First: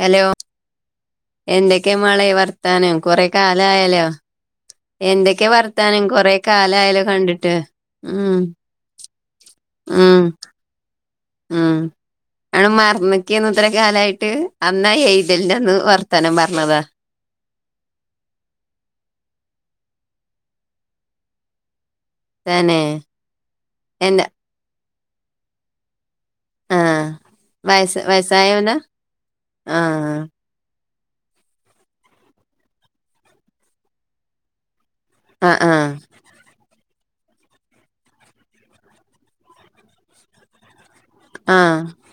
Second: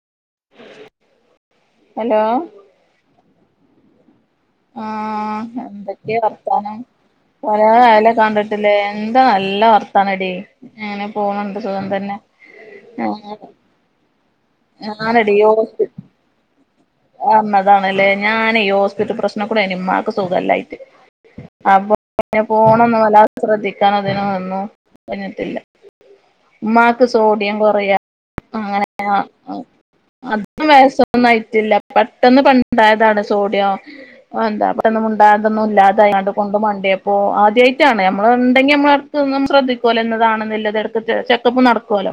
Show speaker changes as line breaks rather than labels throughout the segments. Hello? എന്തൊക്കെ
hello
മളെ വർത്താനം കൊറെ കാലയാലോ
ഉം എന്തൊക്കെ വർത്താനം
കണ്ടിട്ട്
കൊറേയാലോ
ഉം
കണ്ടിട്ടില്ലേ എന്താ നല്ല വർ [unintelligible]
ഉം
അങ്ങനെപോണിണ്ട്
ഉം
സുഖം തന്നെ
ആണ് മറന്നിക്കേന്ന് ഇത്ര കാലായിട്ട് അന്നാ ആ എയ്താൽന്റെ അന്ന് വർത്തനം പറഞ്ഞതാ
അന്നതണല്ലേ ഞാഞ്ഞെ ഹോസ്പിറ്റൽ പ്രശ്നകൂടെയ്‌ൻ മ്മാക്ക് സുഖലയിട്ട്. അപ്പോ പിന്നെ
തന്നെ
ഫോണെന്നും വല്ലാതെ ശ്രദ്ധിക്കാൻ അതിനോ
എന്റെ
ഒന്നും നിന്നിട്ടില്ല
ആ
മ്മാക്ക് സോഡിയം കൊറയാ
വയസ്സ് വയസ്സായവനാ
അങ്ങനെ
ആ
[unintelligible] [unintelligible]
ആ
മുണ്ടാട്ടൊന്നും
ആ
ഇല്ലാതായാണ്ട് കൊണ്ട് മണ്ടിയെപ്പോ ആദ്യയിട്ടാണ് നമ്മള് ണ്ടെങ്കി മ്മള് എടക്കൊക്കൊന്നു ശ്രദ്ധിക്കോലോ ഇന്നതാണ് ഇന്നതാണെന്നു ള്ളത്. ചെക്കപ്പ്
ആ
നടത്തോല്ലോ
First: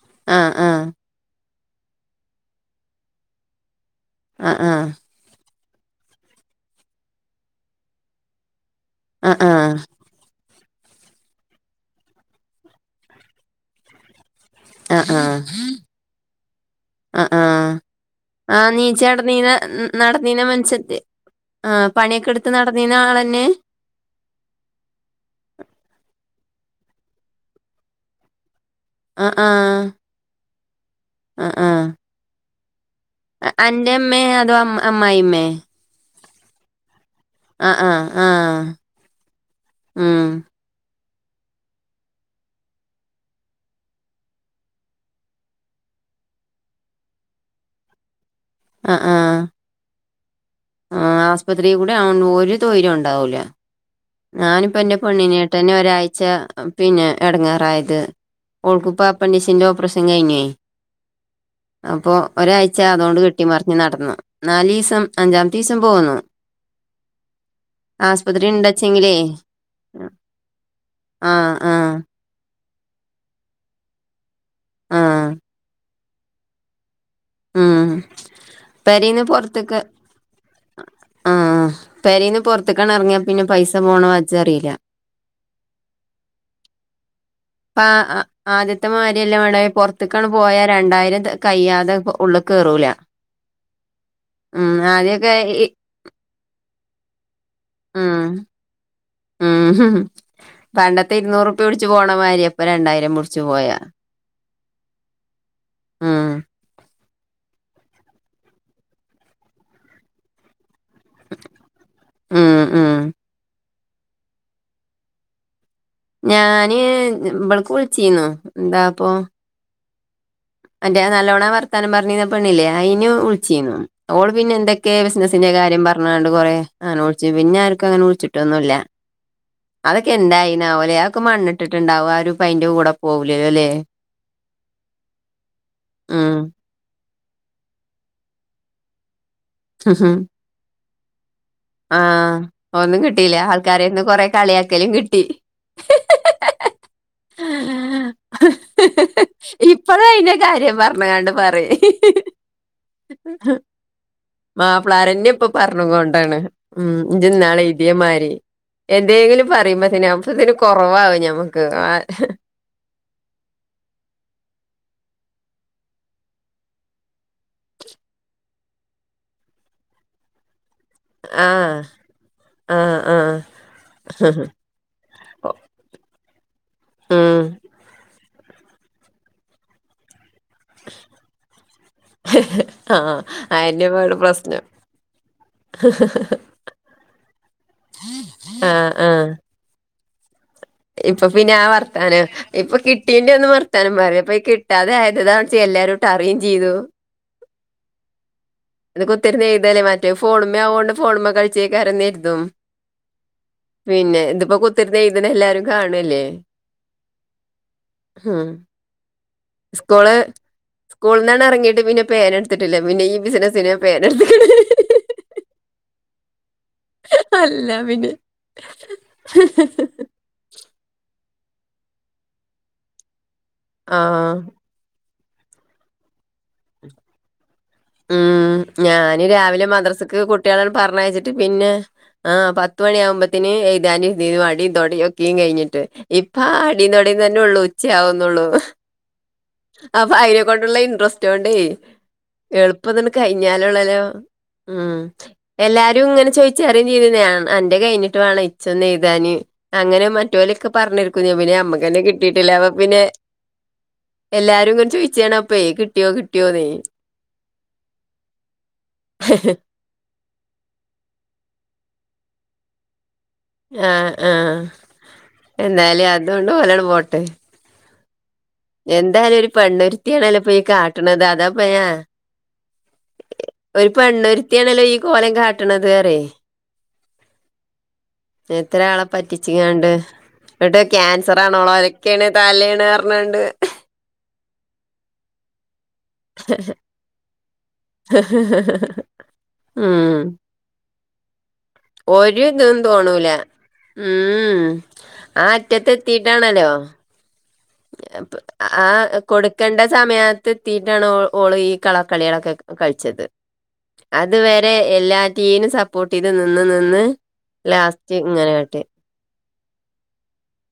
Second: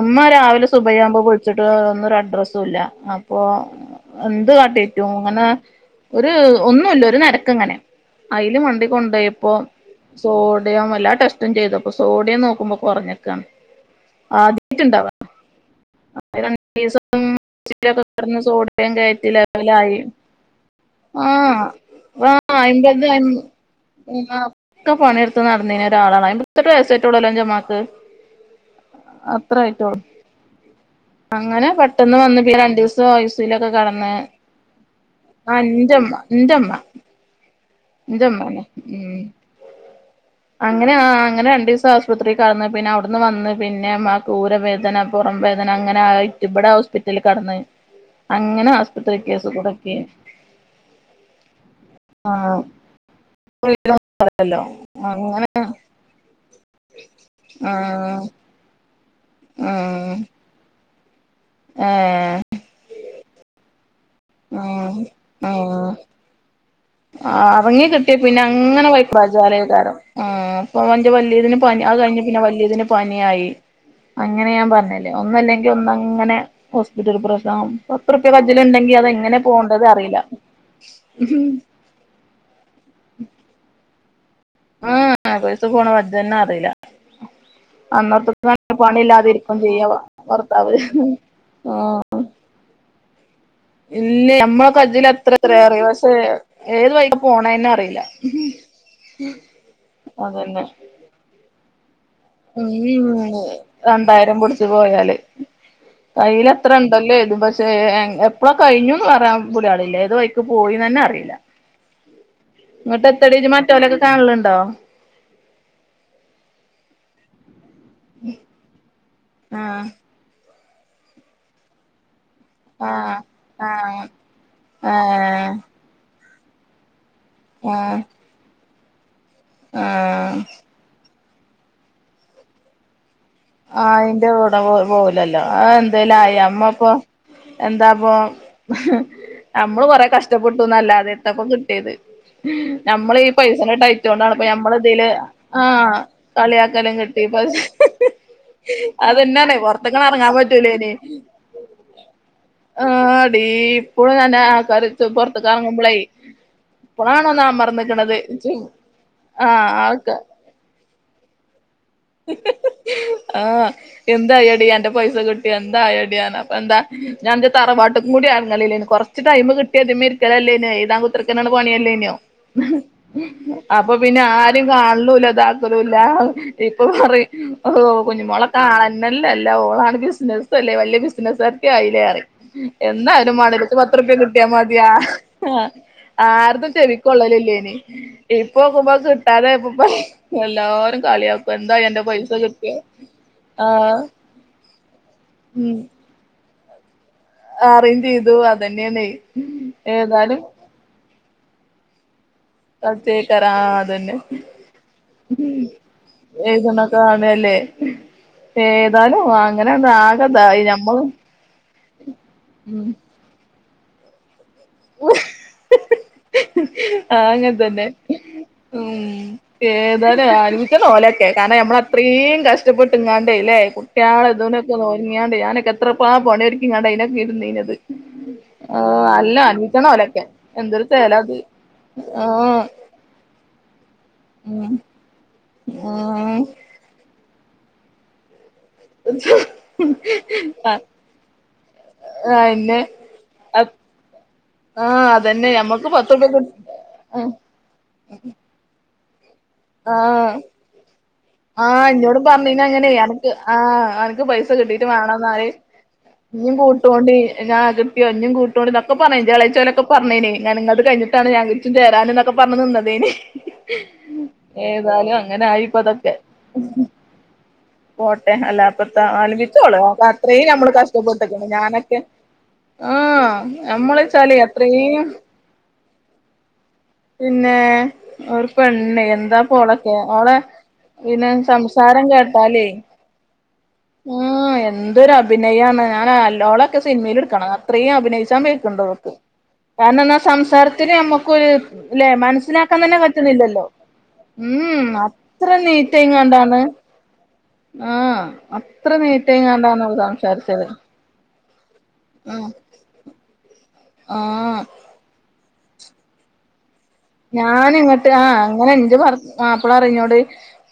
ഇമ്മ
ആ
രാവിലെ
ആ
സുഭയാവുമ്പോവുള്ച്ച വുള്ചിട്ടൊന്നു രഡ്രസ്സുംല്ല അപ്പൊ
ആ ആ
എന്ത് കാട്ടീ
ആ
ട്ടും ങ്ങനെ ഒര് ഒന്നൂല്ല ഒരു ന്നരക്കങ്ങനെ അയില് മണ്ടി
ആ ആ
കൊണ്ടോയപ്പോൊ. സോഡിയം എല്ലാ ടെസ്റ്റും ചെയ്തപ്പൊ സോഡിയം നോക്കുമ്പോ കുറഞ്ഞക്കാണ് ആദ്യ
ആ ആ ആ
[unintelligible] [unintelligible]
ആ
സോഡിയം
നീച്ച
കയറ്റി
നടന്നീന
ലെവലായി
നടന്നീന മനുഷ്യത്തി
ആഹ
ആ പണിയൊക്കെ എടുത്ത്
ആഹ്
നടന്നീന
ഇന്റതും
ആളന്നെ
[unintelligible] ക്കെ പണിയെടുത്ത് നടന്നിന ഒരാളാണ് അയിമ്പതെട്ട് വസായിട്ടള്ളല്ലോ ഇന്റമ്മാക്ക്
ആ ആ
അത്രയിട്ടോള്ളു
ആ
അങ്ങനെ
ആ
പെട്ടെന്ന് വന്ന് പിന്നെ രണ്ടു ദിവസം. ഐ സി യു ലൊക്കെ
അന്റെ
കെടന്ന്
അമ്മേ അതോ അമ്മ അമ്മായിമ്മേ
ആ എന്റെമ്മ എന്റെമ്മ.
ആ ആഹ ആഹ
ഉം
ഉം
അങ്ങനെ ആ അങ്ങനെ രണ്ടു ദിവസം ആശുപത്രിയിൽ കെടന്ന് പിന്നെ അവിടുന്ന് വന്ന് പിന്നെ ആ ഊരവേദന പുറം വേദന അങ്ങനെ ആ ഇവിടെ ഹോസ്പിറ്റലിൽ കടന്ന്. അങ്ങനെ ആസ്പത്രി കേസ് കുടുക്കി
ആസ്പത്രിയികൂടെ [unintelligible] ഒരു തോയ്ര്യം ഉണ്ടാവൂല
[unintelligible]
പൊണ്ണിനായിട്ടെന്നേ ഒരാഴ്ച പിന്നെ എട്ങ്ങെറായത്
ആഹ്
ഓൾക്ക് ഇപ്പ അപ്പൻഡിഷിന്റെ ഓപ്പർഷൻ
ആഹ്
കഴിഞ്ഞെ അപ്പോ
ഏഹ്
ഒരാഴ് ച്ച അദൊണ്ട് കെട്ടിമർഞ് നട്ന്നു
ഉം
നാലീസം അഞ്ചാമത്തെ ദീസം പോന്നു
ആ അർങ്ങി കിട്ടിയ
ആസ്പത്രി
പിന്നെങ് അങ്ങനെ
ഇണ്ടച്ചെങ്കിലേ
വൈക്ക ആചാരെക്കാരം ഉം ഇപ്പം ഓന്റെ
ആഹ്
വല്യതിന് പനി
ആഹ്
അത് കഴിഞ്ഞ് പിന്നെ വല്യതിന് പനിയായി അങ്ങനെ ഞാൻ പർഞ്ഞല്ലേ
ആഹ്
ഒന്നല്ലെങ്കി ഒന്നഅങ്ങനെ ഹോസ്പിറ്റൽ പ്ര ആഹ്
ഉം
പത്തുർപ്യ കജ്ജില് ഇണ്ടെങ്കി
പെരീന്ന്
അതെങ്ങനെ
പൊറത്ത്ക്ക്
പോണ്ടത് അറീല
ആഹ് പെരീന്ന് പൊർത്ത്ക്കാണ്ട് ഏർങ്ങിയാ പിന്നെ പൈസ പോണ വജ്ജറീല
ആ പൈസ പോണ വജ്ജന്നെ അറീല
ആ ആദ്യത്തെമാര്യല്ല ബളെ
ചെയ്യാ
പൊർത്ത്ക്കാണ്ട് പോയാ
ഭർത്താവ്
രണ്ടായിരം കയ്യാതെ ഉള്ള് കേറൂല
ഇല്ലയ് നമ്മള
ഉം
കജ്ജില്
ആദ്യമൊക്കെ ഈ-
[unintelligible] ഏത് വൈക്കാ പോണന്നെ അറീല
ഉം [unintelligible] പണ്ടത്തെ ഇരുന്നൂറ് പിടിച്ച് പോണ മാതിരിയാ ഇപ്പൊ രണ്ടായിരം പിടിച്ച് പോയാ
രണ്ടായിരം പുട്ച്ച് പോയാല്
ഉം
കയ്യില് അത്ര ഉണ്ടല്ലോ കര്തും പക്ഷേ എപ്പളാ കഴിഞ്ഞുന്നു പറയാൻ പുടിയാടില്ല ഏത് വൈ പോയിന്നന്നെ അറീല
ഉം ഉം
ന്നട്ട് എത്തടീ ഇജ്ജ് മറ്റോലൊക്കെ കാണൽണ്ടോ
ഞാന് ഇബൾക്ക് വിൾചീന്നു എന്താപ്പൊ
ആഹ്
അന്റെ നല്ലോണം വർത്താനം പർഞീ പെണ്ണില്ലേ അഴിന്
ആഹ്
വിൾചീന്നു ഓള് പിന്നെ എന്തൊക്കെ
ആഹ്
ബിസിനസിന്റെ കാര്യം പർഞാണ്ട് കൊറെ ലോൾച്ചി പിന്നെ ആർക്കും
ആഹ്
അങ്ങനെ വിളിച്ചിട്ടൊന്നുല്ല അതൊക്കെ
ആഹ്
എന്തായിനാവൊ ലെ അക്കെ മണ്ണിട്ടിട്ടുണ്ടാവും ആരുപ്പം അയിന്റെ കൂടെ പോവൂലല്ലോ ലെ
അയിന്റെ കൂടെ പോ പോവൂലല്ലോ അ എന്തേലും ആയ
ഉം
അമ്മപ്പൊ എന്താപ്പൊ നമ്മള് കൊറെ കഷ്ടപ്പെട്ടുന്നല്ലാതെ എത്തപ്പം കി ട്ടിയത്
ആഹ് ഒന്നും
നമ്മളീ
കിട്ടിയില്ല
പൈസന്റെ
ആൾക്കാരെന്ന്
ടൈറ്റോണ്ട്
കൊറെ
ആണ് ഇപ്പം നമ്മള്
കളിയാക്കലും
ഇതില്
കിട്ടി
ആ കളിയാക്കലും കിട്ടിപ്പ
ഇപ്പളും
എറങ്ങാൻ
അയിന്റെ കാര്യം
പറ്റൂലേനി
പറഞ്ക്കാണ്ട് പറിം
ആടീ ഇപ്പളും ഞാൻ ആൾക്കാര്
മാപ്പളാരെന്നെ ഇപ്പൊ
പൊറത്ത്ക്ക്
പർഞ്
എറങ്ങുമ്പളേ
കൊണ്ടാണ് ഉം
ഇപ്പളാണ്
ഇജ്ജ്
ഒന്ന്
ഇന്നാൾ
അമർന്ന്ക്കണത്
എയ്തിയമാഴിരി എന്തെങ്കിലും
ആഹ്
പറയുമ്പോത്തിന്
ആൾക്കാ
മ്പോത്തിന് കൊർവാവും ഞമ്മക്
ആഹ് എന്തായടി അന്റെ പൈസ കിട്ടിയോ എന്തായടി അപ്പൊ എന്താ ഞാൻ ഇന്റെ തറവാട്ട്ക്കും കൂടി ഏർങ്ങല്ല്ലേനി കൊർ ച്ച് ടൈമ് കിട്ടിയ ഇതിമ്മൽ ഇരിക്കലെല്ലെനിയോ എഴുതാൻ കു ത്തർക്ക്ണ
ആഹ്
പണിയല്ലേനിയോ
ആഹ് ആഹ്
അപ്പൊ പിന്നെ ആരിം കാൺലുല്ലാ ദാക്കലുല്ല ഇപ്പൊ പറിം
ഉം
ഒവ് കുഞ്ഞുമോളെ കാണന്നല്ലല്ല ഓളാണ് ബിസ്നസ്സ് ല്ലേ വല്യ ബിസ്നസ്കാര്ത്തി ആയിലെ പറിം
ആഹ്
എന്നായാലും മാണ്ടില്ല ഇച്ച്
അയന്നെ
പത്തുർപ്യ
ഇപ്പവടെ
കിട്ടിയാ
പ്രശ്നം
മതി ആഹ് ആ ആര്തും ചെവിക്കൊള്ളലില്ലെനി
ആഹ്
ഇപ്പൊക്കുമ്പോ
ആഹ്
കിട്ടാതായപ്പം എല്ലാരും കളിയാ
ഞാ വർത്താനാ ഇപ്പൊ കിട്ടീന്റെ ഒന്നും വർത്താനം
ആഹ്
പറയും അപ്പൊ ഈ കിട്ടാതെ ആയ്തതാ വെച്ച് എല്ലാരും ട്ടറീഞ്ചീതു
ആറീഞ്ചീതു
അത് കുത്തര്ന്ന് എയ്താല്ലേ മാറ്റേ ഫോണുമ്മേ ആവോണ്ട് ഫോണുമ്മെ കൾച്ചേക്കാരം കര്തും
തോട്കേക്കാരം ആഹ് അതന്നെ
കുത്തിരുന്ന് എഴുതണ
ഉം
എല്ലാരും കാണുവല്ലേ
എയ്തിണതാണ് അല്ലേ
ഹും
ന്നാലും വാ
സ്കൂള് സ്കൂൾന്നാണ് അറങ്ങീട്ട് പിന്നെ പേന എട്ത്തിട്ടില്ല പിന്നെ ഈ ബിസിനസ്സിന് പേരൊട്ത്തിക്കിണ്
മ്മ്! ആഹ്
അല്ല
അങ്ങൻതന്നെ
പിന്നെ
ഉം ഏതാലേ ആൽ ഓല്യൊക്കെ കാര്ണം അമ്മളത്രീം കഷ്ടപ്പെട്ടിങ്ങാണ്ടേ ഇല്ലേ
ആ
കുട്ട്ളതിനു ഒര്ങ്ങ്യാണ്ടെ ഞാനക്കെത്രൾപാ പോണിയൊര്
ഉം
ആഹ്
ഞാന്
അല്ല
രാവിലെ
അനുഭവിക്കണം
മദ്രസക്ക്
ഓലൊക്കെ
കുട്ടികളെ
എന്തൊരു
പറഞ്ഞ്
ചേലാ
അയച്ചിട്ട്
അത്
പിന്നെ ആഹാ
ആഹ്
പത്ത് മണിയാകുമ്പെഴത്തെ പിന്നെ എയ്താനു ഇതിനു അടി
ഉം
തൊടി ഒക്കീ കയ്ഞ്ഞിട്ട്
ഉം
ഇപ്പാ അടിന്തൊടിം തെന്നൊള്ളു ഉച്ച്യാവുന്നൊള്ളൂ
അ
അപ്പയ്നെക്കൊണ്ടുള്ള ഇൻട്രസ്റ്റോണ്ടേയ്
അന്നെ
എളുപ്പം ഇത് കഴിഞ്ഞാല് ഉള്ളല്ലോ! ഉം
ആഹ് അതന്നെ ഞമ്മക്ക്
എല്ലാരും
പത്തുർപ്യ
ഇങ്ങനെ
കി
ചോയ്ച്ചറിം
ആഹ്
ചെയ്യും അന്റെ കഴിഞ്ഞിട്ട് വാണം ചെന്നെയ്താന് അങ്ങനെ
ആഹ്
മറ്റു ഒരൊക്കെ പറഞ്ഞ് കുഞ്ഞേ പിന്നെ അമ്മക്ക്
ആഹ്
തന്നെ
ഇന്നോടും
കിട്ടിട്ടില്ല
പറഞ്ഞീന്
അപ്പൊ
അങ്ങനെ
പിന്നെ
അനക്ക് ആഹ്
എല്ലാരുങ്ങനെ ചോയ്ച്ചാണ് അപ്പേ കിട്ടി
ഇഞിം കൂട്ടോണ്ടി ഞാൻ കിട്ട്യോ ഇഞും കൂട്ടോണ്ടിന്നൊക്കെ പർഞീനി ഇന്റെ എളേച്ച്യാ ന്നൊക്കെ പറഞ്ഞേനേ ങ്ങളന്ത് കഴിഞ്ഞട്ടാണ് ഞാൻ ഇച്ചും ചേരാൻ ന്നൊക്കെ പറഞ് നിന്നതേന് [unintelligible]
ആഹ് ആഹ്
ആയി ഇപ്പ
എന്താലെ
അതൊക്കെ
അതോണ്ട് ഓലണ് പോട്ടെ
പോട്ടെ അല്ലാപ്പത്താ
എന്തായാലും ഒരു
അൻബച്ചോള്
പെണ്ണൊരുത്തിയാണല്ലോ
ഓകത്രീം
ഇപ്പൊ ഈ
നമ്മള്
കാട്ടണത്
കഷ്ടപ്പെട്ടിക്കിണ്
അതാപ്പ ഞാ
ഞാനൊക്കെ ആഹ് ഞമ്മള്ച്ചാലേ അത്രീം
ട്ടിണത് അറെയ്
പിന്നേ ഒരു പെണ്ണെയ് എന്താപ്പോളക്കെ ഓളെ
ഇന്നിട്ട്
പിന്നെ
ക്യാൻസറാണ്
സംസാരം
ഓളൊലക്ക്യാണ് തലേണ് അർണാണ്ട്
ആഹാ എന്തൊരു അഭിനയയാണ് ആഹ് അല്ലോളൊക്കെ സിൻമീലിട്ക്കണം അത്രീം അഭിനയിച്ചാൻ വെയ്ക്കിണ്ട് ഓക്ക് കാര്ണന്നാ സംസാരത്തില് നമ്മക്കൊര്
ഇരിതും തോണൂലാ ഉം ആഹ്
അത്ര നീറ്റെങ്ങാണ്ടാണ്
അറ്റത്തെത്തീട്ടാണലൊ
ആഹ്
അപ് ആ
അത്ര
കൊടുക്കേണ്ട
നീറ്റെങ്ങാണ്ടാണ് ഓള്
സമയത്ത്
സംസാരിച്ചത്
എത്തി ട്ടാണ് ഒ ഓള് ഈ
ഉം
കള്ളകളിയാളൊക്കെ കൾച്ചത് അത്
ആഹ്
വരെ എല്ലാറ്റീനും സപ്പോർട്ടെയ്ത് നിന്ന് നിന്ന്
ഞാൻ ഇങ്ങട്ട്
ലാസ്റ്റ്
ആഹ്
ഇങ്ങനെ
അങ്ങനെ
കാട്ടി
അഞ്ച് പറസ് ഇപ്പള അറിഞ്ഞോട്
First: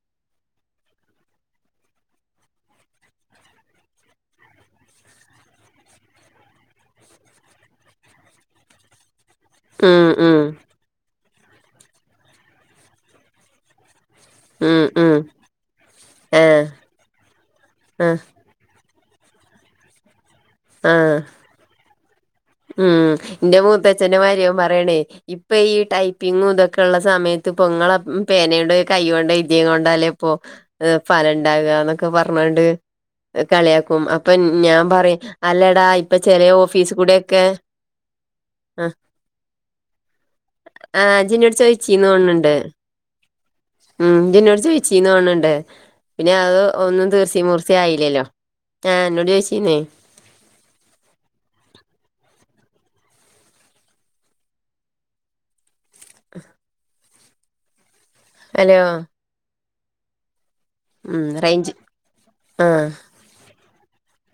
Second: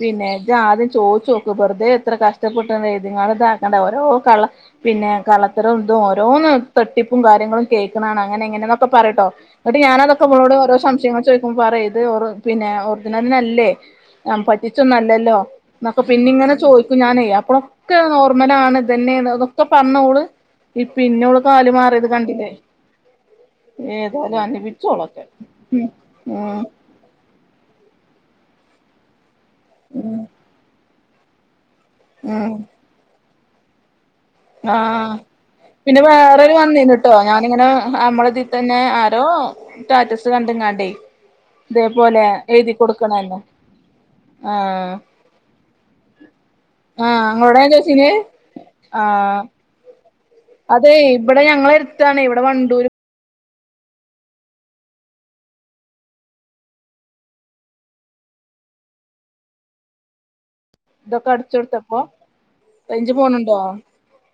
പിന്നെ ഇജ്ജാദ്യം ചോയ്ചോക്ക് വെറ്തെ ഇത്ര കഷ്ടപ്പെട്ടാണ് എയ്തിങ്ങാണ് ഇതാക്കണ്ട ഓരോ കള്ള പിന്നെ കള്ളത്തരോം ഇതും ഓരോന്നും തട്ടിപ്പും കാര്യങ്ങളും കേക്കിണാണ് അങ്ങനെ ഇങ്ങനെന്നൊക്കെ പറീട്ടൊ ഇന്നിട്ട്
ഉം
ഞാനതൊക്കെ
ഉം
ഇങ്ങളോട് ഓരോ ശംശയങ്ങൾ ചോയ്ക്കുമ്പോ പറയ് ഇത് ഒറ് പിന്നെ ഒർജിനൽനല്ലേ ഞാൻ
ഉം ഉം
പറ്റിച്ചൊന്നല്ലല്ലോ ന്നൊക്കെ പിന്നിങ്ങനെ
ആഹ്
ചോയ്ക്കും ഞാനേയ് അപ്പൊക്കെ
ആഹ്
നോർമലാണ് ഇതെന്നേണ് അതൊക്കെ പർഞ്ഞോള് ഇ
ആഹ്
പിന്നോള് കാല് മാറ്യേത് കണ്ടിലേ
ഉം ഇന്റെ മൂത്ത അച്ഛന്റെ ളര്യോം പറ്യാണേ
അനുഭവിച്ചോളൊക്കെ
ഇപ്പ ഈ
ഉം
ടൈപ്പിംങ്ങു
ഉം
ഇതൊക് ള്ള സമയത്ത് പൊങ്ങള പേനേണ്ട് കൈയ്യോണ്ട് എയ്ത്യേങ്ങോണ്ട് ആലേപ്പൊ ഫലണ്ടാക എന്നൊക്കെ
ഉം
പർണാണ്ട് ഏഹ് കളിയാക്കും അ ഇപ്പെ ഞാൻ
ആഹ്
പറയും അല്ലടാ ഇപ്പെ ചെറിയ ഓഫീസികൂടെ
ങ്ങനെ അമ്മളെതീ തന്നെ ആരോ റ്റാറ്റസ് കണ്ട്ങ്ങാണ്ടേ
ആഹ് ഇജ്ജ് ഇന്നോട് ചോയിച്ചീന്ന്
ഇതേപോലെ
തോന്ന്ണ്ട്
എയ്തി കൊടുക്കണല്ലോ
ഉം ജ്ജ്ന്നോട്
ആഹ്
ചോഴിച്ചീന്ന് തോൺണ് ണ്ട് പിന്നെ അത് ഒന്നും
ആഹ് ഇങ്ങളോടാ ഞാൻ
[unintelligible]
ചോയിച്ചീന്
ആയില്ല്യല്ലോ ആ ഇന്നോട്
ആഹ്
ചോയ്ചീന്ന്
അതെ ഇവട ഞങ്ങള അര്ത്താണ് ഇവടെ വണ്ടൂര്
ഹലോ ഉം
ഇതൊക്കെ അട്ച്ച്
റേഞ്ച്
കൊട്ത്തപ്പോ റേഞ്ച് പോണ് ണ്ടോ?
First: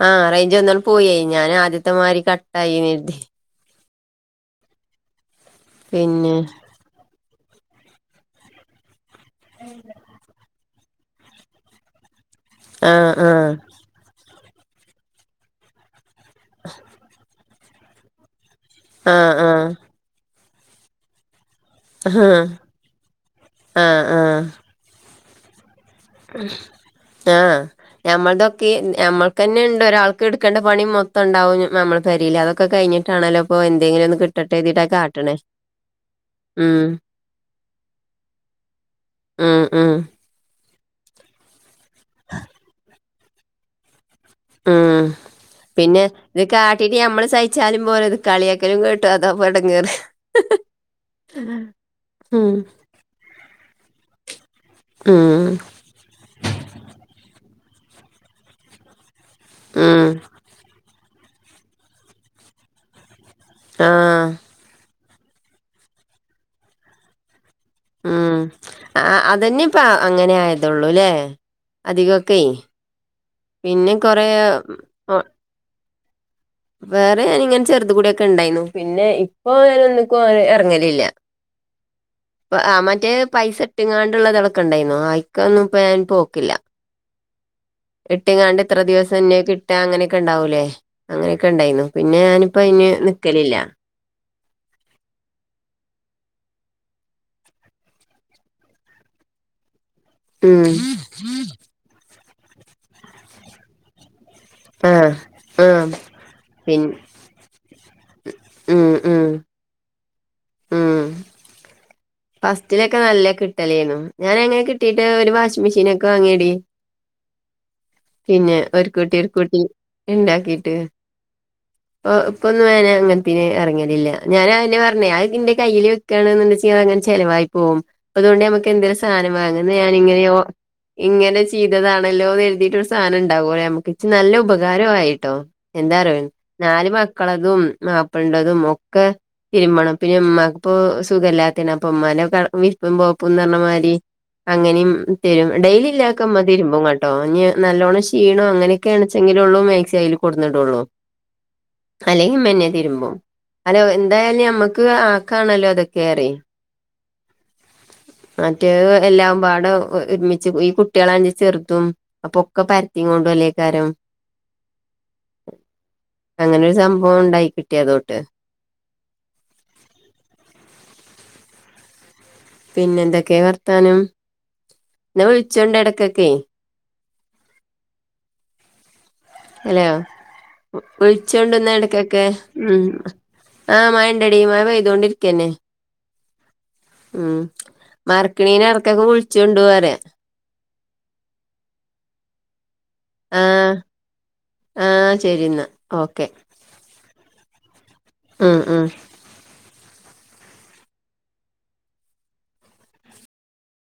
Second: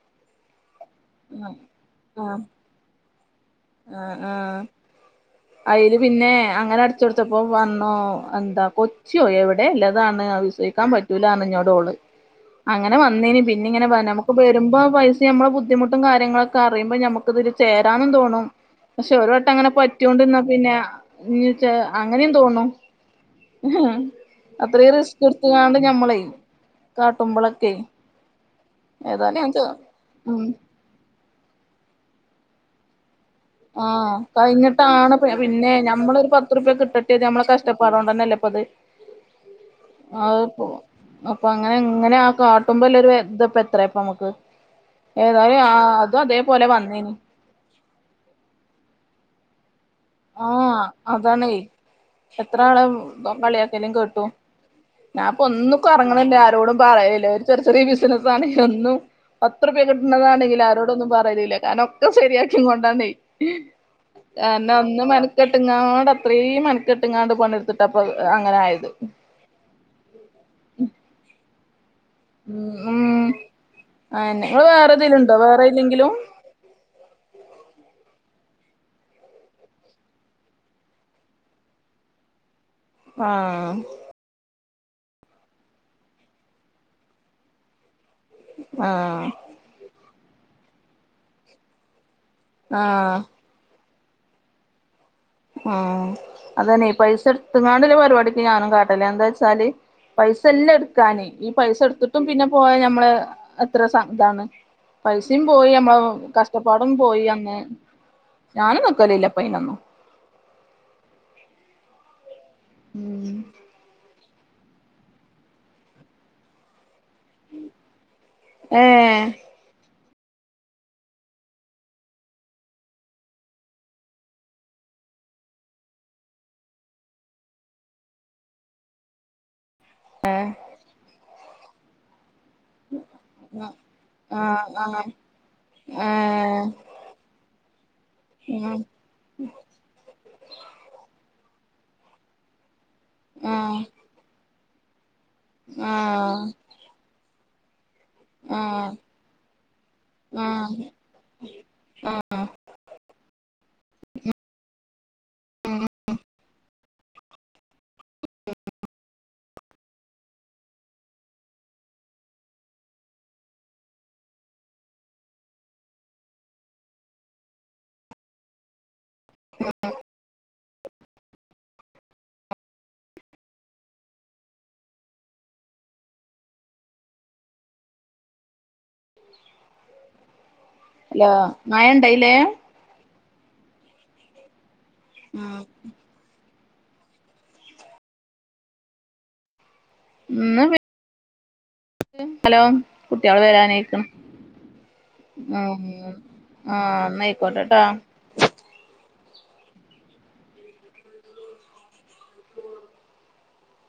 ആഹ് റേഞ്ച് വന്ന്ങ്ങട്ട് പോയേ ഞാൻ ആദ്യത്തെ മാരി കട്ടായീനി കർതി
ആഹ് ആഹ് അയ്ല് പിന്നെ അങ്ങനെട് അട്ച്ച് കൊട്തപ്പോ വന്നൂ എന്താ കൊച്ചോ എവിടെ ഇല്ലതാണ് അപ്പ വി ഷേ സിക്കാൻ പറ്റൂല പർഞ്ഞു ഇഞ്ഞോടോള്
ആ
അങ്ങനെ
ആ
വന്നീനി പിന്നിങ്ങനെ നമുക്ക് വെരുമ്പോ പൈസ് നമ്മളെ ബുദ്ധിമുട്ടും കാര്യങ്ങളൊക്കെ അറിയുമ്പ നമുക്ക് ഇതില് ചേരാനും തോന്നും. പക്ഷെ
ആ
ഒരു
ആ
വട്ടം അങ്ങനെ
ആ
പറ്റൊണ്ടിന്നാ പിന്നെ [unintelligible] ച്ച അങ്ങനിം തോന്നും
ആ ആ
അത്രിം റിസ്ക് ഇട്ത്ത്ങ്ങാണ്ട് ഞമ്മളെ കാട്ടുമ്പൊളൊക്കെ
ഞമ്മൾടെക്കെ ഞമ്മക്ക് തന്നെണ്ട് ഒരാൾക്ക്
ഉം
എട്ക്കേണ്ട പണി മൊ [unintelligible] ണ്ടാവും നമ്മളെ പെരീൽ അതൊക്കെ കഴിഞ്ഞിട്ടാണല്ലോ ഇപ്പൊ എന്തെങ്കിലും
ആഹ്
ഒന്ന് കിട്ടട്ടെ എഴുതിട്ടാ
കഴിഞ്ഞിട്ടാണ് പ്
കാട്ടണേ
പിന്നെ ഞമ്മള് ഒരു പത്തുർപ്യ
ഉം
കിട്ടട്ടെർതി നമ്മളെ കഷ്ടപ്പാടോണ്ടന്നെല്ലേ ഇപ്പത്
ഉം ഉം
ആഹ് പ്പോ അപ്പൊ അങ്ങനെ ഇങ്ങനെ ആ കാട്ടുമ്പോ ഇല്ല ഒരുതപ്പ എത്ര ഇപ്പ നമ്മക്ക്
ആഹ് പിന്നെ ഇത്
അതേപോലെ
കാട്ടീട്ട്
വന്നീനി
നമ്മള് സഹി ച്ചാലും പോര ഇത് കളിയാക്കലും കേട്ടു അതാപ്പ എടങ്ങേറ്
ആഹ് അതാണെ
ഉം
എത്രാനാളായികളിയാക്കലും കേട്ടു. ഞാൻപ്പൊ
ഉം
ഒന്നുക്കും അർങ്ങ്ണ്ല്ല ആരോടും പറയല് ല്ല ഒരു ചെറ് ചെറിയേ കേസ്നിപ്പം ആണെ ഒന്നും പത്ത്റുപ്യ
ഉം
കിട്ട്ണതാണെങ്കിലും ആരോടൊന്നും പറയലില്ല കാരണം ഒക്കെ ശരിയാക്കി കൊണ്ടാണെ
ആഹ്
ആഹ് എന്നാ ഒന്ന് മെനക്കെട്ടിങ്ങാണ്ട് അത്രീം മെനക്കെട്ടിങ്ങാണ്ട് പണിട് ത്തപ്പ അങ്ങനായത്
അതന്നേ മ് ഇപ്പ അങ്ങനെ ആയതൊള്ളൂല്ലേ അധികം ക്കെ
ഉം ഉം
പിന്നിം കൊറേ
ആഹ് നിങ്ങള് വേറെതിലുണ്ടോ വേറെ ഇല്ലെങ്കിലും
വേറെ ഇങ്ങനെ ചെർതും കൂടെയൊക്കെ ഇണ്ടായിന്നു പിന്നെ ഇപ്പൊ ഒന്നിക്കും എർങ്ങലില്ല. പ്പ ആമൻ മറ്റേ പൈസ
ആഹ്
ഇട്ടിങ്ങാണ്ടുള്ള തെക്കുണ്ടായിരുന്നു അയ്ക്കൊന്നും ഇപ്പ ഞാൻ പോക്കില്ല ഇട്ടിങ്ങാണ്ട് ഇത്ര ദിവസം
ആഹ്
തന്നെ കിട്ടാ അങ്ങനെയൊക്കെ ഇണ്ടാവൂലേ അങ്ങനെയൊക്കെ ഇണ്ടായിന്നു പിന്നെ ഞാനിപ്പോ അയ്ന്
ആഹ്
നിക്കലില്ല.
ആഹ് അതന്നെ ഈ പൈസ ഇട്ട്ങ്ങാണ്ട് ല്ലെ പരിപാടിക്ക് ഞാനും കാട്ടല്ല എന്താച്ചാല് പൈസ
ഉം
ഇല്ല ഇട്ക്കാന് ഈ പൈസ ഇട്ത്തിട്ടും പിന്നെ പോയാ ഞമ്മള് എത്ര സ ഇതാണ്
ആഹ്
പൈസിം പോയി
ആഹ്
നമ്മളെ
പിൻ
കഷ്ടപ്പാടും പോയി അന്ന് ഞാനും നിക്കലില്ല ഇപ്പ അയ്നൊന്നും
ആഹ് ഫസ്റ്റിലൊക്കെ നല്ല
ഉം
കിട്ടലേന്നു ഞാനങ്ങനെ കിട്ടീട്ട് ഒരു വാഷിംഗ് മെഷീനൊക്കെ വാങ്ങിയടി പിന്നെ ഒർകൂട്ടി
ഏഹ്
ഒർകൂട്ടി ഇണ്ടാക്കീട്ട് ഇപ്പൊന്നും ങ്ങനെ അങ്ങൻത്തീല് എർങ്ങേലില്ല. ഞാനാ അയന്നെ പർന്നെ അയൊക്കെ ഇന്റെ കയ്യില് വെക്കാണ് ണ്ടെച്ചെങ്കിൽ അയങ്ങനെ ചെലവായി പോകും അപ്പ അതോണ്ട് നമുക്ക് എന്തെലും സാനം വാങ്ങണം ഞാന് ഇങ്ങനെയോ ഇങ്ങനെ ചെയ്തതാണല്ലോന്ന് കർതീട്ടൊരു സാനം ഇണ്ടാകല്ലൊ നമ്മക്ക് ഇച്ച് നല്ല
ആഹ്
ഉപകാര
ആഹ്
ആയിട്ടോ എന്താറിയോ
ഏഹ്
നാല് മക്കളതും മാപ്പള്ന്റതും
ഉം
ഒക്കെ തിർമ്പണം പിന്നെ ഇമ്മാക്ക് ഇപ്പോ സുഖല്ലാത്തെണ് അപ്പൊ ഉമ്മാനെക്കെ മി വിർപ്പും, പോത്പ്പുംന്ന്
ആഹ്
പർഞ്ഞമാരി അങ്ങനേം തരും ഡേയ്ലിലൊക്കെ ഉമ്മ
ആഹ്
തിർമ്പുങ്ങൾ ട്ടോ ഞ്ഞി നല്ലോണം ഷീണോം
ആഹ്
അങ്ങനൊക്കെയാൺചെങ്കിലുള്ളു മാക്സി അയ്ല് കൊട്ന്നിടൊള്ളു.
ആഹ്
അല്ലെങ്കിമ്മന്നെ തിരുമ്പും അല്ല എന്തായലും ഞമ്മക്ക് ആക്കാണല്ലോ ഇതൊക്കെറിയെ മറ്റേത് എല്ലാംപാടും ഒ ഒർമിച്ച് ഈ കുട്ട്യളാണെങ്കി ചെർതും അപ്പൊ ഒക്കെ പർത്തി കൊണ്ടല്ലേക്കാരം അങ്ങനൊരു സംഭവണ്ടായികിട്ടി അതോട്ടെ
[unintelligible]
പിന്നെ എന്തൊക്കെ വർത്താനം, ന്നാ വിളിച്ചോൾണ്ട് എടക്കൊക്കെയ്. ഹലോ
ഹലോ
വിളിച്ചോണ്ടുന്ന
മഴ
എടക്കൊക്കെ
ഇണ്ടായില്ലേ
ഉംഹ് ആ മയെണ്ടെടി മയ പെയിതോണ്ടി രിക്കന്നെ.
ഉം
ഉംഹ് മറക്കണേന് എടക്കൊക്കെ വിളിച്ചോണ്ടുറയ.
[unintelligible] ഹലോ കുട്ട്യള്
ആഹ്
വരാനായിക്ക്ണ്
ആഹ് ശരി
ഹ്
ന്നാ
ഹമ്.
ഓക്കെ
ആഹ് എന്നായിക്കൊട്ടെ ട്ട
ആഹ്.. ആഹ്